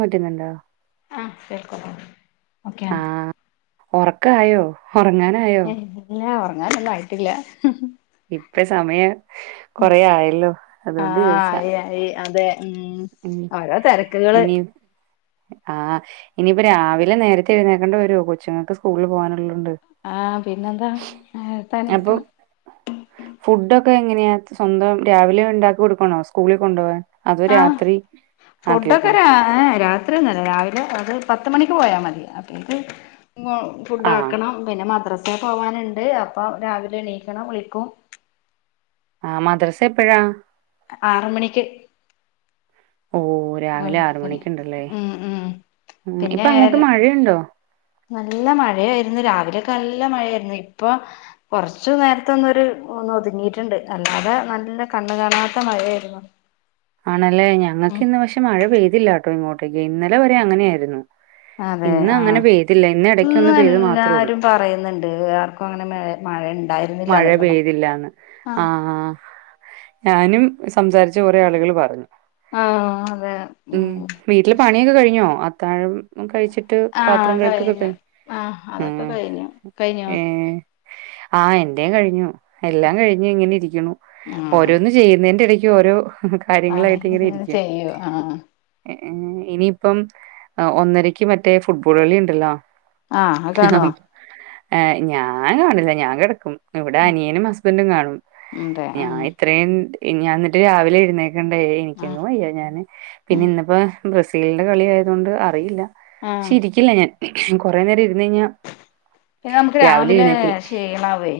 മറ്റുന്നുണ്ടോ? ആഹ് [unintelligible] okay ആണ്. ഒറക്കായോ ഒറങ്ങാന ഏ ല്ലാ ഉറങ്ങാനൊന്നും ആയിട്ടില്ല. ഇപ്പേ സമയം കൊറെ ആയല്ലോ അതുകൊണ്ട് ചോയ്ച്ചാ. യായീ അതെ. ഉം. ഉം ഓരോ തിരക്കുകള് ഇനീ ആഹ് ഇനിയിപ്പ രാവിലെ നേരത്തെ എഴുന്നേക്കേണ്ട വരൂ കൊച്ചുങ്ങൾക്ക് സ്കൂൾള് പൊവ്വാനുള്ളൊണ്ട്. ആഹ് പിന്നെന്താ എ താനിരിക്ക്ണ്? ഫുഡ്‌ ഒക്കെ എങ്ങനെയാ സ്വന്തം രാവിലെ ഉണ്ടാക്കി കൊടുക്കണോ സ്കൂളിൽ കൊണ്ടോവാൻ അതൊ രാ ആഹ് ഫുഡൊക്കെ രാ ഏഹ് രാ ത്രിന്നുല്ലാ രാവിലെ അത് പത്ത് മണിക്ക് പോയാ മതി അപ്പേക്കും ഫുഡ് ആഹ് ആക്കണം. പിന്നെ മദ്രസെ പോവ്വാന്ണ്ട് അപ്പം രാവിലെ എണീക്കണം വിളിക്കും ആഹ് മദ്രസ എപ്പഴാ? ആറ് മണിക്ക്. ഓഹ് രാവിലെ ആറ് പിന്നെ മണിക്ക്ണ്ടല്ലേ ഉം ഉം ഉം ഇപ്പൊ അങ്ങോട്ട് പിന്നെ മഴയുണ്ടോ? നല്ല മഴയായിരുന്നു രാവിലെയൊക്കെ നല്ല മഴയായിരുന്നു ഇപ്പൊ കൊർച്ചു നേര്ത്തെന്നരു ഒന്ന് ഒതുങ്ങീറ്റ്ണ്ട് അല്ലാതെ നല്ല കണ്ണ് കാണാത്ത മഴയായിരുന്നു. [unintelligible] ആണല്ലേ ഞങ്ങക്ക് ഉം ഇന്ന് പക്ഷെ മഴ പെയ്തില്ലാട്ടോ ഇങ്ങോട്ടേക്ക് ഇന്നലെ വരെ അങ്ങനെ യായിരുന്നു. അതെ ഇന്ന് ആഹ് അങ്ങനെ പെയ്തില്ല ഇന്ന് എടക്ക് ഒന്ന് പെയ്ത് മാത്ര ഒള്ളു. പറയുന്ന്ണ്ട് ആർക്കും അങ്ങനെ മേ മഴ ണ്ടായിര്ന്നു. മഴ പെയ്തില്ലാന്ന് ആഹ്. ഞാനും സംസാരിച്ച കൊറേ ആളുകള് പറഞ്ഞു. ആഹ് അതെ. ഉം വീട്ടില് പണിയൊക്കെ കഴിഞ്ഞോ? അത്താഴം പ്പം കഴിച്ചിട്ട് പാത്രം ആഹ് കഴുക്ക് കഴിഞ്ഞു [unintelligible] ആഹ് ആ അതൊക്കെ കഴിഞ്ഞു കഴിഞ്ഞോ ഏഹ്. ആഹ് എന്റെ കഴിഞ്ഞു. എല്ലാം കഴിഞ്ഞ് ഇങ്ങനെ ഇരിക്ക്ണു ഉം ഓരോന്ന് ചെയ്യുന്നേന്റെ ഇടയ്ക്ക് ഓരോ ആണെ കാര്യങ്ങളായിട്ട് [unintelligible] ഇങ്ങനെ ങ്ങനെ ഇരിക്കും ചെയ്യൂ ആ ആ ആഹ്. ഇനിയിപ്പം ഒന്നരക്ക് മറ്റേ ഫുട്ബോൾ കളി ണ്ടല്ലോ. ആഹ് അത് കാണുവോ ഏഹ് ഞാൻ കാണില്ല ഞാൻ കിടക്കും ഇവിടെ അനിയനും ഹസ്ബന്റും കാണും അതെ ഞാൻ ആഹ് ഇത്രയും ഞാൻ എന്നിട്ട് രാവിലെ എഴുന്നേ ക്കണ്ടേ ആഹ് എനിക്കങ്ങും വയ്യ ഞാന് പിന്നെ ഇന്നിപ്പോ ബ്രസീലിന്റെ കളി ആയതുകൊണ്ട് അറിയില്ല പക്ഷേ ആഹ് ഇരിക്കില്ല ഞാൻ കുറെ നേരം ഇരുന്ന് കഴിഞ്ഞാ പിന്നെ നമ്മുക്ക് രാവിലെ ശീണമേ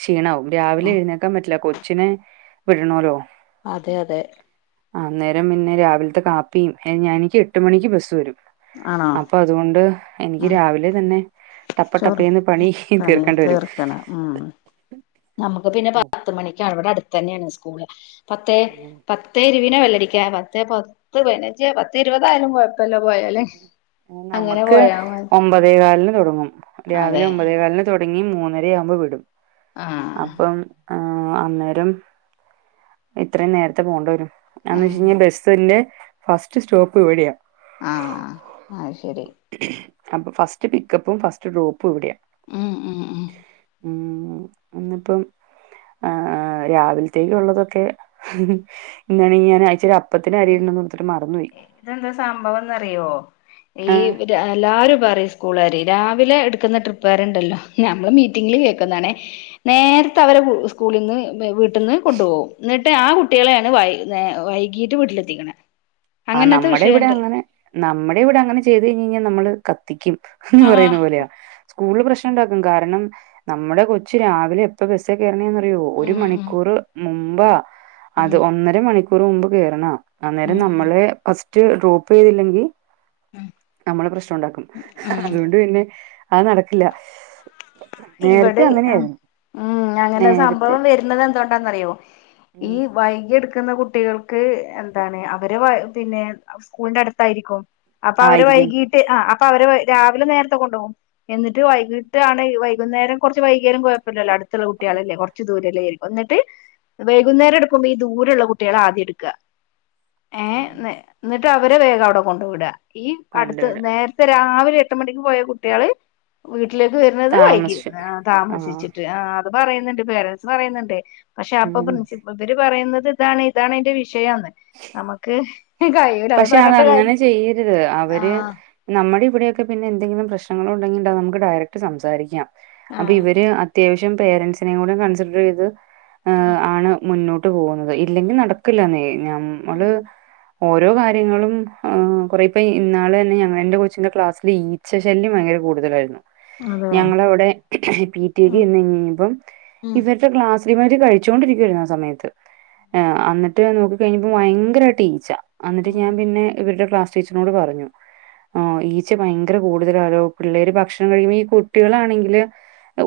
ക്ഷീണാവും രാവിലെ എഴുന്നേക്കാൻ പറ്റില്ല കൊച്ചിനെ വിടണല്ലോ അതെ അതെ അന്നേരം പിന്നെ രാവിലത്തെ കാപ്പിയും ഞാൻ എനിക്ക് എട്ട്മണിക്ക് ബസ്സ് വരും ആണോ അപ്പൊ അതുകൊണ്ട് എനിക്ക്‌ ആഹ് രാവിലെതന്നെ ടപ്പ ചോറ് ടപ്പേന്ന് പണി പണിതീർക്കേണ്ടി വരും ഉം നമ്മുക്ക് പിന്നെ ഉം പത്ത്മണിക്കാണ് ഇവിടെ അടുത്ത് തന്നെയാണ് സ്കൂള് പത്തേ ഉം പ പത്തേഇരുവിന ബെല്ലടിക്കാ പത്തേ പത്ത് പൈതിനഞ്ച് പത്ത് ഇരുപതായാലും കൊഴപ്പ ഇല്ല പോയല് ഉം നമ്മുക്ക് ഒമ്പതേകാലിന് തുടങ്ങും അതെ രാവിലെഒമ്പതേകാലിന് തുടങ്ങി മൂന്നരയാവുമ്പോ വിടും ആഹ് അപ്പം ആഹ് അന്നേരം എത്രയുംനേരത്തെപോണ്ട വരും എന്ന് ഉം വെച്ചഴിഞ്ഞബസിന്റെഫസ്റ്റ് സ്റ്റോപ്പ്ഇവിടെയാ ആഹ് അത്ശരി അപ്പൊഫസ്റ്റ്പിക്കപ്പും ഫസ്റ്റ്ഡ്രോപ്പും ഇവിടെയാ ഉം ഉം ഉം ഉം ഇന്നിപ്പം ആഹ് ആഹ്‌ രാവിലത്തേക്കുള്ളതൊക്കെ [unintelligible] അപ്പത്തിന് ഈ അരിയിടണന്ന് ഓർത്തിട്ട് മറന്നു പോയി ഇതെന്താ സംഭവം എന്നറിയോ ഈ രാ എല്ലാരുംപറയും സ്കൂളാര് രാവിലെ എടുക്കുന്ന ട്രിപ്പ് കാരുണ്ടല്ലോ നമ്മള് മീറ്റിങ്ങില് കേക്കുന്നാണേ നേരത്തെ അവരെ സ്കൂളിന്ന് വീട്ടിന്ന്കൊണ്ടുപോവും എന്നിട്ട് ആ കുട്ടികളെയാണ് വൈ ന്നെ വൈകീട്ട് വീട്ടിലെത്തിക്കണെ ആഹ് നമ്മടെ ഇവിടെ അങ്ങനെ നമ്മടെ ഇവിടെ അങ്ങനെചെയ്ത് കഴിഞ്ഞിരുന്ന നമ്മള് കത്തിക്കും എന്ന് ആഹ് പറയുന്നപോലയാ സ്കൂൾളിൽ പ്രശ്നം ഉണ്ടാക്കുംകാരണം നമ്മടെകൊച്ച് രാവിലെഎപ്പൊ ബസിൽകേറണെ അറിയ്യൊ ഉം ഉം ഒരുമണിക്കൂറ് മുമ്പാ ഉം അത്ഒന്നര മണിക്കൂറ്മുമ്പ്കേറണയാ അന്നരം ഉം നമ്മളെ ഫസ്റ്റ് ഡ്രോപ്പ് ചെയ്തില്ലെങ്കിൽ ഉം നമ്മള് പ്രശ്നം ഉണ്ടാക്കും ഉം അതുകൊണ്ട് പിന്നെ അത് നടക്കില്ല നേരത്തെ ഇവിടെ അങ്ങനെയായിരുന്ന് ഉം അങ്ങനെസംഭവം വരുന്നത് എന്തോണ്ടാന്നറിയോ ഈ ഉം വൈകി എട്ക്കുന്ന കു കുട്ടികൾക്ക് എന്താണ് അവര് വെെ പിന്നെ സ്കൂളിന്റെ അടുത്തായിരിക്കും അപ്പൊ അവര് ആയിരിക്കും വൈകി ട്ട്ആഹ് അപ്പൊ അവര് വെയ് രാവിലെനേരത്തെ കൊണ്ട് പോവും എന്നിട്ട് വൈകിട്ടാണ് വൈ വൈകുന്നേരം കുറച്ച് വൈകിയാലും കുഴപ്പമില്ലല്ലോ അടുത്തുള്ളകുട്ടിയാളല്ലേ കുറച്ച് [unintelligible] എന്നിട്ട് വൈകുന്നേരം എടുക്കുമ്പോ ഈ ദൂരെയുള്ള കുട്ടികളെ ആദ്യം എടുക്ക ഏഹ് ന്നെ എന്നിട്ട് അവരെ വേഗം അവിടെ കൊണ്ടുവിട ഈ അടുത്ത് കൊണ്ടുവിടും നേര രാവിലെ എട്ട്മണിക്ക്പോയകുട്ടികള് വീട്ടിലേക്ക് വരുന്നത് വൈകി താമസിച്ചു ആ താമസിച്ചിട്ട് ആഹ് അത് പറയുന്നുണ്ട് പേരെന്റ്സ് പറയുന്നുണ്ട് പക്ഷേ അപ്പൊ ഉം പ്രിൻസി ഇവര് പറയുന്നത് ഇതാണ് ഇതാണിതിന്റെ വിഷയം എന്ന് നമ്മുക്ക് കഴി പക്ഷേ അത് അങ്ങനെ ചെയ്യരുത് അവര് ആഹ് നമ്മടെ ഇവിടെയൊക്കെ പിന്നെ എന്തെങ്കിലും പ്രശ്നങ്ങളുണ്ടെങ്കി നമ്മുക്ക് ഡയറക്ട് സംസാരിക്കാം ആഹ് അപ്പഇവര് അത്യാവശ്യം പേരൻസിനെയുംകൂടെ കൺസെഡ്രയ്ത് മുന്നോട്ട്പോവുന്നത് ഇല്ലെങ്കിനടക്കില്ലന്നേയ് ഞമ്മള് രോകാര്യങ്ങളും കൊറെപ്പിം ഇന്നാള്ന്നെ ഞങ്ങളെൻ്റെ കൊച്ചിൻ്റെ ക്ലാസ്സില്ഈച്ചശല്യംഭയങ്കര കൂടുതലായിരുന്നു അതെ ഞങ്ങളവടെ പിറ്റിടി ഉം എന്ന് കഴിഞ് ഞ്ഞുവന്നപ്പം ഉം ഇവരുടെ ക്ലാസ്സില് ഇവര് കഴിച്ചോണ്ടിരിക്കുവായിരുന്നു ആ സമയത്ത് ഏ അന്ന്ട്ട് നോക്കികഴിഞ്ഞപ്പോ ഭയങ്കരയിട്ട് ഈച്ചാ അന്ന്ട്ട് ഉം ഞാൻപിന്നെ ഇവര്ടെക്ലാസ് ചിച്ച്നോട്പറഞ്ഞു ആ ഈച്ചഭയങ്കര കൂടുതലാരോ പിള്ളേര്ഭക്ഷണംകഴിയുമ്പോ ഈ കുട്ടികളാണെങ്കില്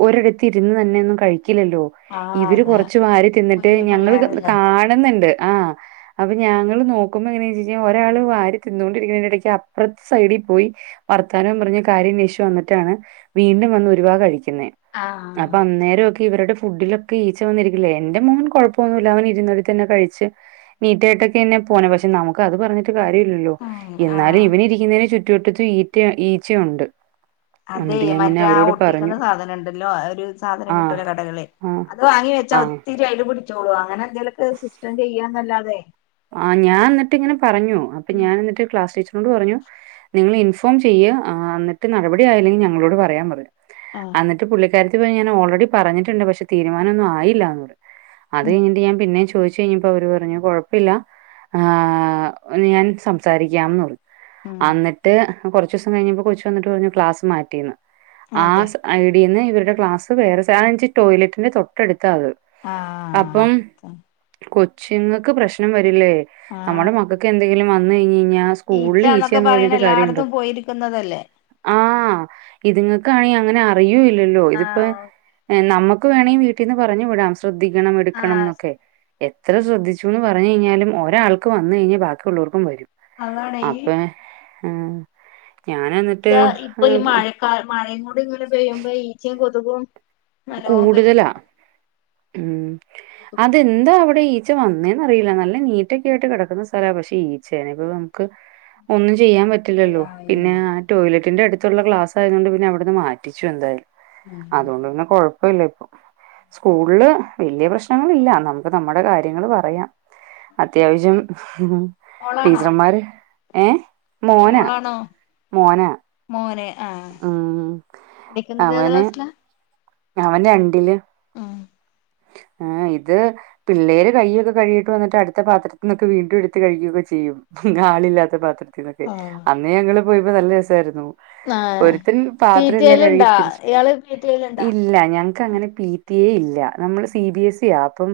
ഒരിടത്ത് ഇരുന്ന്തന്നെന്നും കഴിക്കില്ലല്ലോ ആ അതെ ഇവര്കൊറച്ച് വാരിതിന്നിട്ട് കുഞ്ഞു ഞങ്ങള് പിള്ളേരല്ലേ കാണുന്നുണ്ട് ആഹ്‌ അപ്പൊ ഞങ്ങള് നോ [unintelligible] എങ്ങനാ ഒരാൾ വാരി തിന്നോണ്ടിരിക്കുന്നിടത്ത് അപ്പറത്തെ സൈഡി പോയി വർത്താനം പറഞ്ഞ കാര്യംന്വേഷിച്ചു വന്നിട്ടാണ് വീണ്ടും വന്ന് ഒരുവാ കഴിക്കുന്നേ ആ അപ്പൊ അന്നേരം ഒക്കെ ഇവരുടെ ഫുഡിലൊക്കെ ഈച്ച വന്നിരിക്കില്ലേ എന്റെ മോൻ കുഴപ്പൊന്നുല്ല അവ ഇരുന്നിടത്തന്നെ കഴിച്ച് നീറ്റായിട്ടൊക്കെ എന്നെ പോണേ പക്ഷെ നമുക്ക് അത് പറഞ്ഞിട്ട് കാര്യല്ലല്ലോ ആ എന്നാലും ഇവനിരി - ന്നതിന് ചുറ്റുവട്ടത്തും ഈറ്റ ഈച്ചയുണ്ട് അതെ എന്നിട്ട് ഞാൻ പിന്നെ മറ്റേ ആ അവരോട് ഒട്ടിക്കണ പറഞ്ഞു. സാധനുണ്ടല്ലോ ഒരു സാധനം ആഹ് കിട്ടുവല്ലോ കടകള് ആഹ് അത് വാങ്ങി വെച്ചാ ആഹ് ഒത്തിരി അയില് പിടിച്ചോളൂ അങ്ങനെ എന്തെലൊക്കെ സിസ്റ്റം ചെയ്യാന്നല്ലാതെ ആ ഞാൻ എന്നിട്ട് ഇങ്ങനെ പറഞ്ഞു അപ്പൊ ഉം ഞാൻ എന്നിട്ട് ക്ലാസ് ടീച്ചറിനോട് പറഞ്ഞു നിങ്ങൾ ഇൻഫോം ചെയ്യ് ആഹ് എന്നിട്ട് നടപടി ആയില്ലെങ്കിൽ ഞങ്ങളോട് പറയാൻ പറഞ് ആഹ് എന്നി്ട്ട് പുള്ളിക്കാരത്തി പോയി ഞാൻ ഓൾറെഡി പറഞ്ഞിട്ടുണ്ട് പക്ഷേ തീരുമാനൊന്നും ആയില്ല അത് ഉം കഴിഞ്ഞിട്ട് ഞാ പിന്നും ചോയ്ച്ചു കഴിഞ്ഞിപ്പോ അവര് പറഞ്ഞു കൊഴ ല്ല ഞാൻ സംസാരിക്കാംന്ന് പറഞ്ഞ ഉം അന്നിട്ട് അത്‌ കുറച്ചൂസം കഴിഞ്ഞപ്പോ കൊച്ചു വന്നിട്ട് പറഞ്ഞു ക്ലാസ് മാറ്റിന്ന് അതെ ആസ - ഐഡിന്ന് ഇരുടെ ക്ലാസ് വേറെ സാധനച്ച് ടോയ്ലറ്റിന്റെ തൊട്ടടുത്താത് ആഹ് അപ്പം അത് കൊച്ചിങ്ങക്ക് പ്രശ്നം വരില്ലേ നമ്മുടെ ആഹ് മകൾക്ക് എന്തെങ്കിലും വന്ന് കഴിഞ്ഞയിഞാ സ്കൂളിൽ ഈച്ചന്നൊക്കെ ഈച്ചന്ന് പറയണ പറഞ്ഞിട്ട് കാര്യമുണ്ടോ എല്ലായിടത്തും പോയിരിക്കുന്നതല്ലേ ആഹ് ഇതുങ്ങൾക്കാണെങ്കി അങ്ങനെ അറിയോല്ലല്ലോ ഇതിപ്പോ ആഹ് നമുക്ക് വേണമെങ്കിൽ വീട്ടിന്ന് പറഞ്ഞു വിടാം ശ്രദ്ധിക്കണം എടുക്കണം എന്നൊക്കെ ആഹ് എത്ര ശ്രദ്ധിച്ചു പറഞ്ഞ കഴിഞ്ഞാലും ഒരാൾക്ക് വന്ന കഴിഞ്ഞാൽ ബാക്കിയുള്ളവർക്കും വരും അതാണ് ഈ അപ്പൊ ആഹ് ഞൻ എന്നിട്ട് ഈച്ച ഇപ്പൊ ആഹ് ഈ മഴക്കാ മഴയും കൂടി ഇങ്ങനെ പെയ്യുമ്പോ ഈച്ചിം കൊതുകും നല്ലോം കൂടുതലാ പെരുകും ഉം അതെന്താ അവിടെ ഈ ഈച്ച വന്നേന്ന് അറിയില്ല നല്ല നീറ്റൊക്കെ ആയിട്ട് കിടക്കുന്ന സ്ഥലമാപക്ഷെ ഈച്ചേ ഇപ്പ നമുക്ക് ഒന്നും ചെയ്യാൻ പറ്റ പറ്റില്ലല്ലോ പിന്നെ ശരിയാവയല്ലോ ആ ടോയ്ലറ്റിന്റെ അടുത്തുള്ള ഗ്ലാസ് ആയതുകണ്ട് പിന്നെ അവിടുന്ന് മാറ്റിച്ചു എന്തായാലും ഉം അതൊണ്ട്ന്നെ കുഴപ്പമില്ല ഇപ്പൊ സ്കൂളില് വല്യേ പ്രശ്നങ്ങളില്ല നമുക്ക് നമ്മുടെ കാര്യങ്ങള് പറയാം അത്യാവശ്യം ഹ് മോളാണോ ടീച്ചർമാര് ഏഹ് മോനാ മോളാണോ മോനാ മോന് ആ ഉം പഠിക്കുന്നത് ഏത് ക്ലാസ്സിലാ അവന് രണ്ടില് ആഹ് ഏഹ് ഇത് പിള്ളേര് കയ്യൊക്കെ കഴികി യിട്ട് വന്നിട്ട് അടുത്ത പാത്രത്തി ന്നൊക്കെ വീണ്ടും എടുത്ത് കഴിക്കു ക്കെ ചെയ്യും ആളില്ലാത്ത പാത്രത്തിൽന്നൊക്കെ അന്നേ ഞങ്ങള് പോയപ്പോ നല്ല രസായിരുന്നു ആഹ് ഒരുത്തന് പി പാത്ര ടി എ എല്ലാം കഴുകി ലുണ്ടാ തിരിച് ഇയാള് പി ടി എ ലുണ്ടാ ഇല്ല ഞാൻ ഇക്കഅങ്ങനെ പീ ട്ടി യെ ഇല്ല നമ്മള് സി ബി എസ് ഇ ആ അപ്പം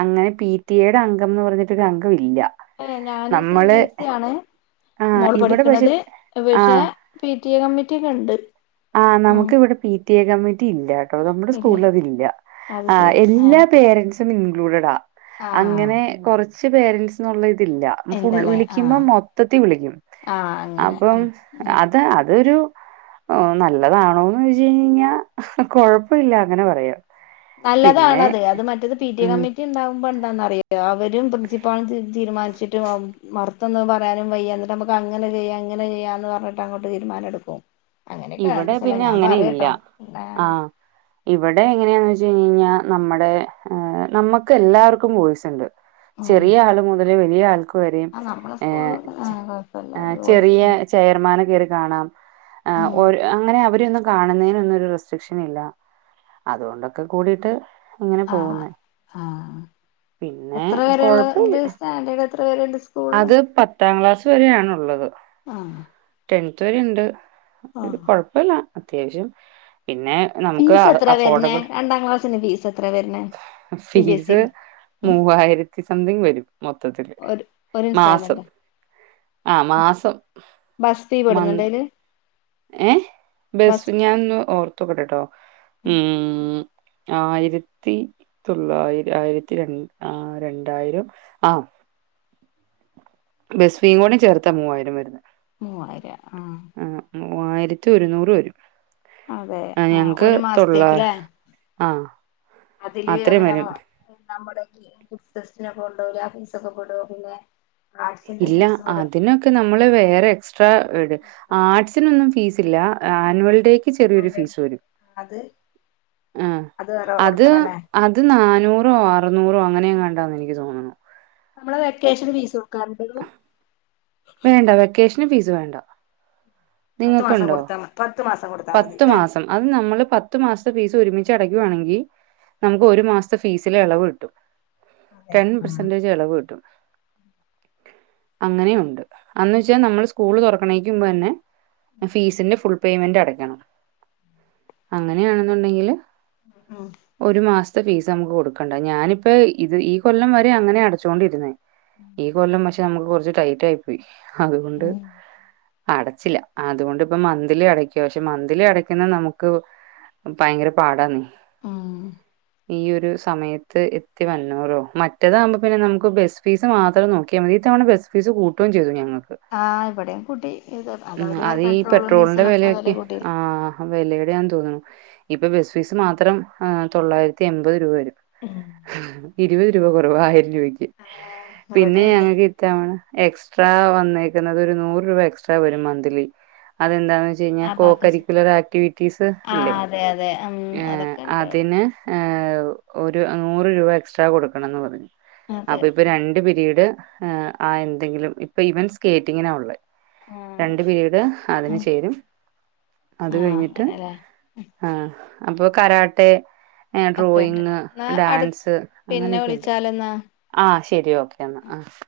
അങ്ങനെ പി ടി എയുടെ അംഗംന്ന് പറഞ്ഞിട്ട് ഒരു അംഗം ഇല്ല ഏ ഞാന് സി ബി നമ്മള് എസ് ഇ ആണ് ആഹ് മോള് ഇവിടെ പക്ഷെ പഠിക്ക്‌ണത് പക്ഷെ ആഹ് പി ടി എ കമ്മിറ്റി ഒക്കെ ഉണ്ട് ആഹ് ഉം നമുക്ക് ഇവിടെ പി ടി എ കമ്മിറ്റി ഇല്ല നമ്മുടെ ഇല്ലേ സ്കൂളിൽ അതില്ല അത് ആ ശരി എല്ലാ ആഹ് പേരന്റ്സും ഇൻക്ലൂട്ഡാ ആഹ് അങ്ങനെ കൊറച്ച് പേരൻറ്സ്ന്നുള്ള ഇതില്ല ഫുൾ ഇല്ലല്ലേ വിളിക്കുമ്പോ ആഹ് മൊത്തത്തി വിളിക്കും ആഹ് അങ്ങനെ അപ്പം ഉം ഉം അത് അതൊരു ഓ നല്ലതാണോന്ന് ചോദിച്ചു കഴിഞ്ഞാ കൊഴപ്പ ഇല്ല അങ്ങനെ പറയാ നല്ലതാണത് അത് മറ്റത് പി ടി ഉം കമ്മിറ്റി ഉണ്ടാകുമ്പോ എന്താന്ന് അറിയോ അവരും പ്രിൻസിപ്പാളും തീരുമാനിച്ചിട്ട് മറ- മറ്റൊന്ന് പറയാനും വയ്യ എന്നിട്ട് നമുക്ക്‌ അങ്ങനെ ചെയ്യാം ഇങ്ങനെ ചെയ്യാ എന്ന് പറഞ്ഞിട്ടങ്ങോട്ട് തീരുമാനമെടുക്കും ഇവിടെ അങ്ങനെയൊക്കാട്ടിച്ചല പിന്നെ ഞാൻ അങ്ങനെ ഇല്ല. പറയട്ടോ. ന്നെ ആഹ് ഇവിടെ എങ്ങനെയാന്ന് വെച്ചഴിഞഴിഞ്ഞാ നമ്മള് നമുക്കല്ലാർക്കും വോയ്സ്ണ്ട്. ഉം ചെറിയ ആള് മുതല് വലിയ ആൾക്ക് വരെയും ആഹ് നമ്മള സ്കൂളും ഏ ഏഹ് കൊഴപ്പല്ല ഒരു ചെറിയ വോയിസ്ണ്ട്. ചെയർമാനെ കേറി കാണാം. ഉം അഒര് അങ്ങനെ അവരൊന്ന് കാണുന്നതിനൊന്നു ഒരു റെസ്ട്രിക്ഷൻ ഇല്ല. അതോണ്ടൊക്കെ കൂടീട്ട് ആഹ് ആഹ് പിന്നെ എത്ര കൊഴപ്പല്ല വരേള്ളണ്ട്? സ്റ്റാൻഡേർഡ് എത്ര വരേണ്ട്? അത് പത്താം ക്ലാസ്സ് വരെയാണുള്ളത്. ആഹ് ടെൻത് വരെണ്ട്. ത് ആഹ് കൊഴപ്പല്ല അത്യാവശ്യം. പിന്നെ നമുക്ക് ഫീസ് എത്ര വരുന്നേ അഅഫോർഡബ്ൾ രണ്ടാം ക്ലാസ്സിന് ഫീസ് എത്ര വരുന്നേ C B S E fees ല് മൂവായിരത്തി സംതിങ് വരും മൊത്തത്തില്. ഒരു ഒരു മാസം ഇൻസ്റ്റാൾ്മെൻ്റോ? ആഹ് മാസം ബസ് ഫീ മൻ പെടുന്നുണ്ടോ അയില് ഏഹ് ബസ് ബെസ് ഞാൻന്ന് ഓർത്തോക്കെട്ടട്ടോ. ഉം ആയിരത്തി തൊള്ളായിര ആയിരത്തി രണ്ട് ആ രണ്ടായിരം ആഹ് ബെസ് ഫീയും കൂടി ചേർത്ത മൂവായിരം വര്ന്ന്. മൂവായിരം ആഹ്. ആഹ് മൂവായിരത്തി ഒരുന്നൂറ് വരും. അതെ ആഹ് ഞങ്ങക്ക് ഒരു തൊള്ള മാസത്തേക്ക്ല്ലേ? ആഹ് അതില് അത്രയും അപ്പിന്നമ വരും ന്നമ്മുടെ ഈ ക്വിസ് ടെസ്റ്റിനൊക്കെ കൊണ്ടോവൂലെ ആഫീസൊക്കെ പെടോ പിന്നെ? ആർട്സിന്റെ ഇല്ല ഫീസ് പെടോ അതിനൊ ക്ക് നമ്മള് വേറെ എക്സ്ട്രാ ഇട്. ആർട്ടിസിനൊന്നും ഫീസില്ല. ആനുവൽ ഡേ ക്ക് ചെറിയൊരു ഫീസ് വരും. അത് ആഹ് അത് വേറെ അത് കൊടുക്കണല്ലേ അത് നാനൂറോ അറുന്നൂറോ അങ്ങനെയെങ്ങാണ്ടാണന്നെനിക്ക് തോന്നുന്നു. നമ്മള് വെക്കേഷന് ഫീസ് കൊടുക്കാറുണ്ടയ്ല്? വേണ്ട വെക്കേഷന് ഫീസ് വേണ്ട. പത്ത് മാസം നിങ്ങക്കുണ്ടോ? കൊടുത്താ പത്ത് മാസം കൊടുത്താ മതി പത്തു ല്ലേ മാസം അത് നമ്മള് പത്തു മാസത്തെ ഫീസ് ഒരുമിച്ച് അടയ്ക്കുവാണെങ്കിൽ നമുക്ക് ഒരു മാസ്ത്തെ ഫീസിലെ എളവ്ട്ടും. അതെ ടെൻ ആഹ് പെർസെന്റേജ് എളവ്ട്ടും. അങ്ങനെയുണ്ട്. അന്ന് വെച്ചാ നമ്മൾ സ്കൂള് തൊറക്കണേക്കുമ്പന്നെ ഫീസിന്റെ ഫുൾ പേയ്മെന്റ് അടക്കണം. അങ്ങനയാണെന്നുണ്ടെങ്കില് ഉം ഒരു മാസ്ത്തെ ഫീസ് നമുക്ക് കൊടുക്കണ്ട. ഞാനിപ്പ ഇത് ഈ കൊല്ലം വരെ അങ്ങനെ അടച്ചോണ്ടിര്ന്നേ. ഈ കൊല്ലം പക്ഷെ നമുക്ക് കൊറച്ച് ടൈറ്റായി പോയി. അതുകൊണ്ട് ഉം അടച്ചില്ല. ആതുകൊണ്ടിപ്പ മന്ത്ലി അടക്കും. ത്യാവ്ശ്യം മന്ത്ലി അടക്കുന്നത് നമുക്ക് ഭയങ്കര പാടാന്നേ. ഉം ഈയൊരു സമയത്ത് എത്തി വന്നൂറോ മറ്റേതാവുമ്പോ പിന്നെ നമുക്ക് ബസ് ഫീസ് മാത്രം നോക്കിയാ മതി. ഇത്തവണ ബസ്സ് ഫീസ് കൂട്ടോം ചെയ്തു ഞങ്ങക്ക്. ആഹ് ഇവിടെം കൂട്ടി. ഇത് അതവര് വ പെട്രോളും, ഡീസലൊക്കെ വെല കൂട്ടി ആഹ് വെലയുടെ ആൻ തോന്നുണു. ഇപ്പൊ ബസ് ഫീസ് മാത്രം തൊള്ളായിരത്തി എൻപത് രൂപ വരും. ഉം ഇരുപത് രൂപ കൊറവാ ആയിരം രൂപയ്ക്ക്. ആഹ് പിന്നെ ഇവിടെയുണ്ട് ഞങ്ങക്ക് ത്തവണ എക്സ്ട്രാ വന്നേക്കുന്നത് ഒരു നൂറ് രൂപ എക്സ്ട്രാ വരും മന്ത്ലി. അതെന്താന്ന് വെച്ച ആബാക്കസ് കോക്കരിക്കുലർ ആക്ടിവിറ്റീസ് ഇല്ലേ? ആഹ് അതെ അതെ ഉം ഏഹ് അതൊക്കെ ഉണ്ട് അവിടെ അതിന് ഏഹ് ഒരു നൂറ് രൂപ എക്സ്ട്രാ കൊടുക്കണന്ന് പറഞ്ഞു. അതെ അപ്പ ഇപ്പൊ രണ്ട് പിരീഡ് ആ എന്തെങ്കിലും ഇപ്പൊ ഇവൻ സ്കേറ്റിങ്ങിനാ ഒള്ളേ. ആഹ് രണ്ട് ശരി പിരീഡ് അതിനു ചേരും. അത് ആഹ് കഴിഞ്ഞിട്ട് അങ്ങനെല്ലേ ആഹ് അപ്പൊ കരാട്ടെ ഏഹ് ഒക്കെ ഡ്രോയിങ്, ഉണ്ടല്ലേ ഡാൻസ് അങ്ങനെയൊക്കെയുണ്ട് ലെന്നാ ആഹ് ശരി ഓക്കെ ന്നാ ആഹ്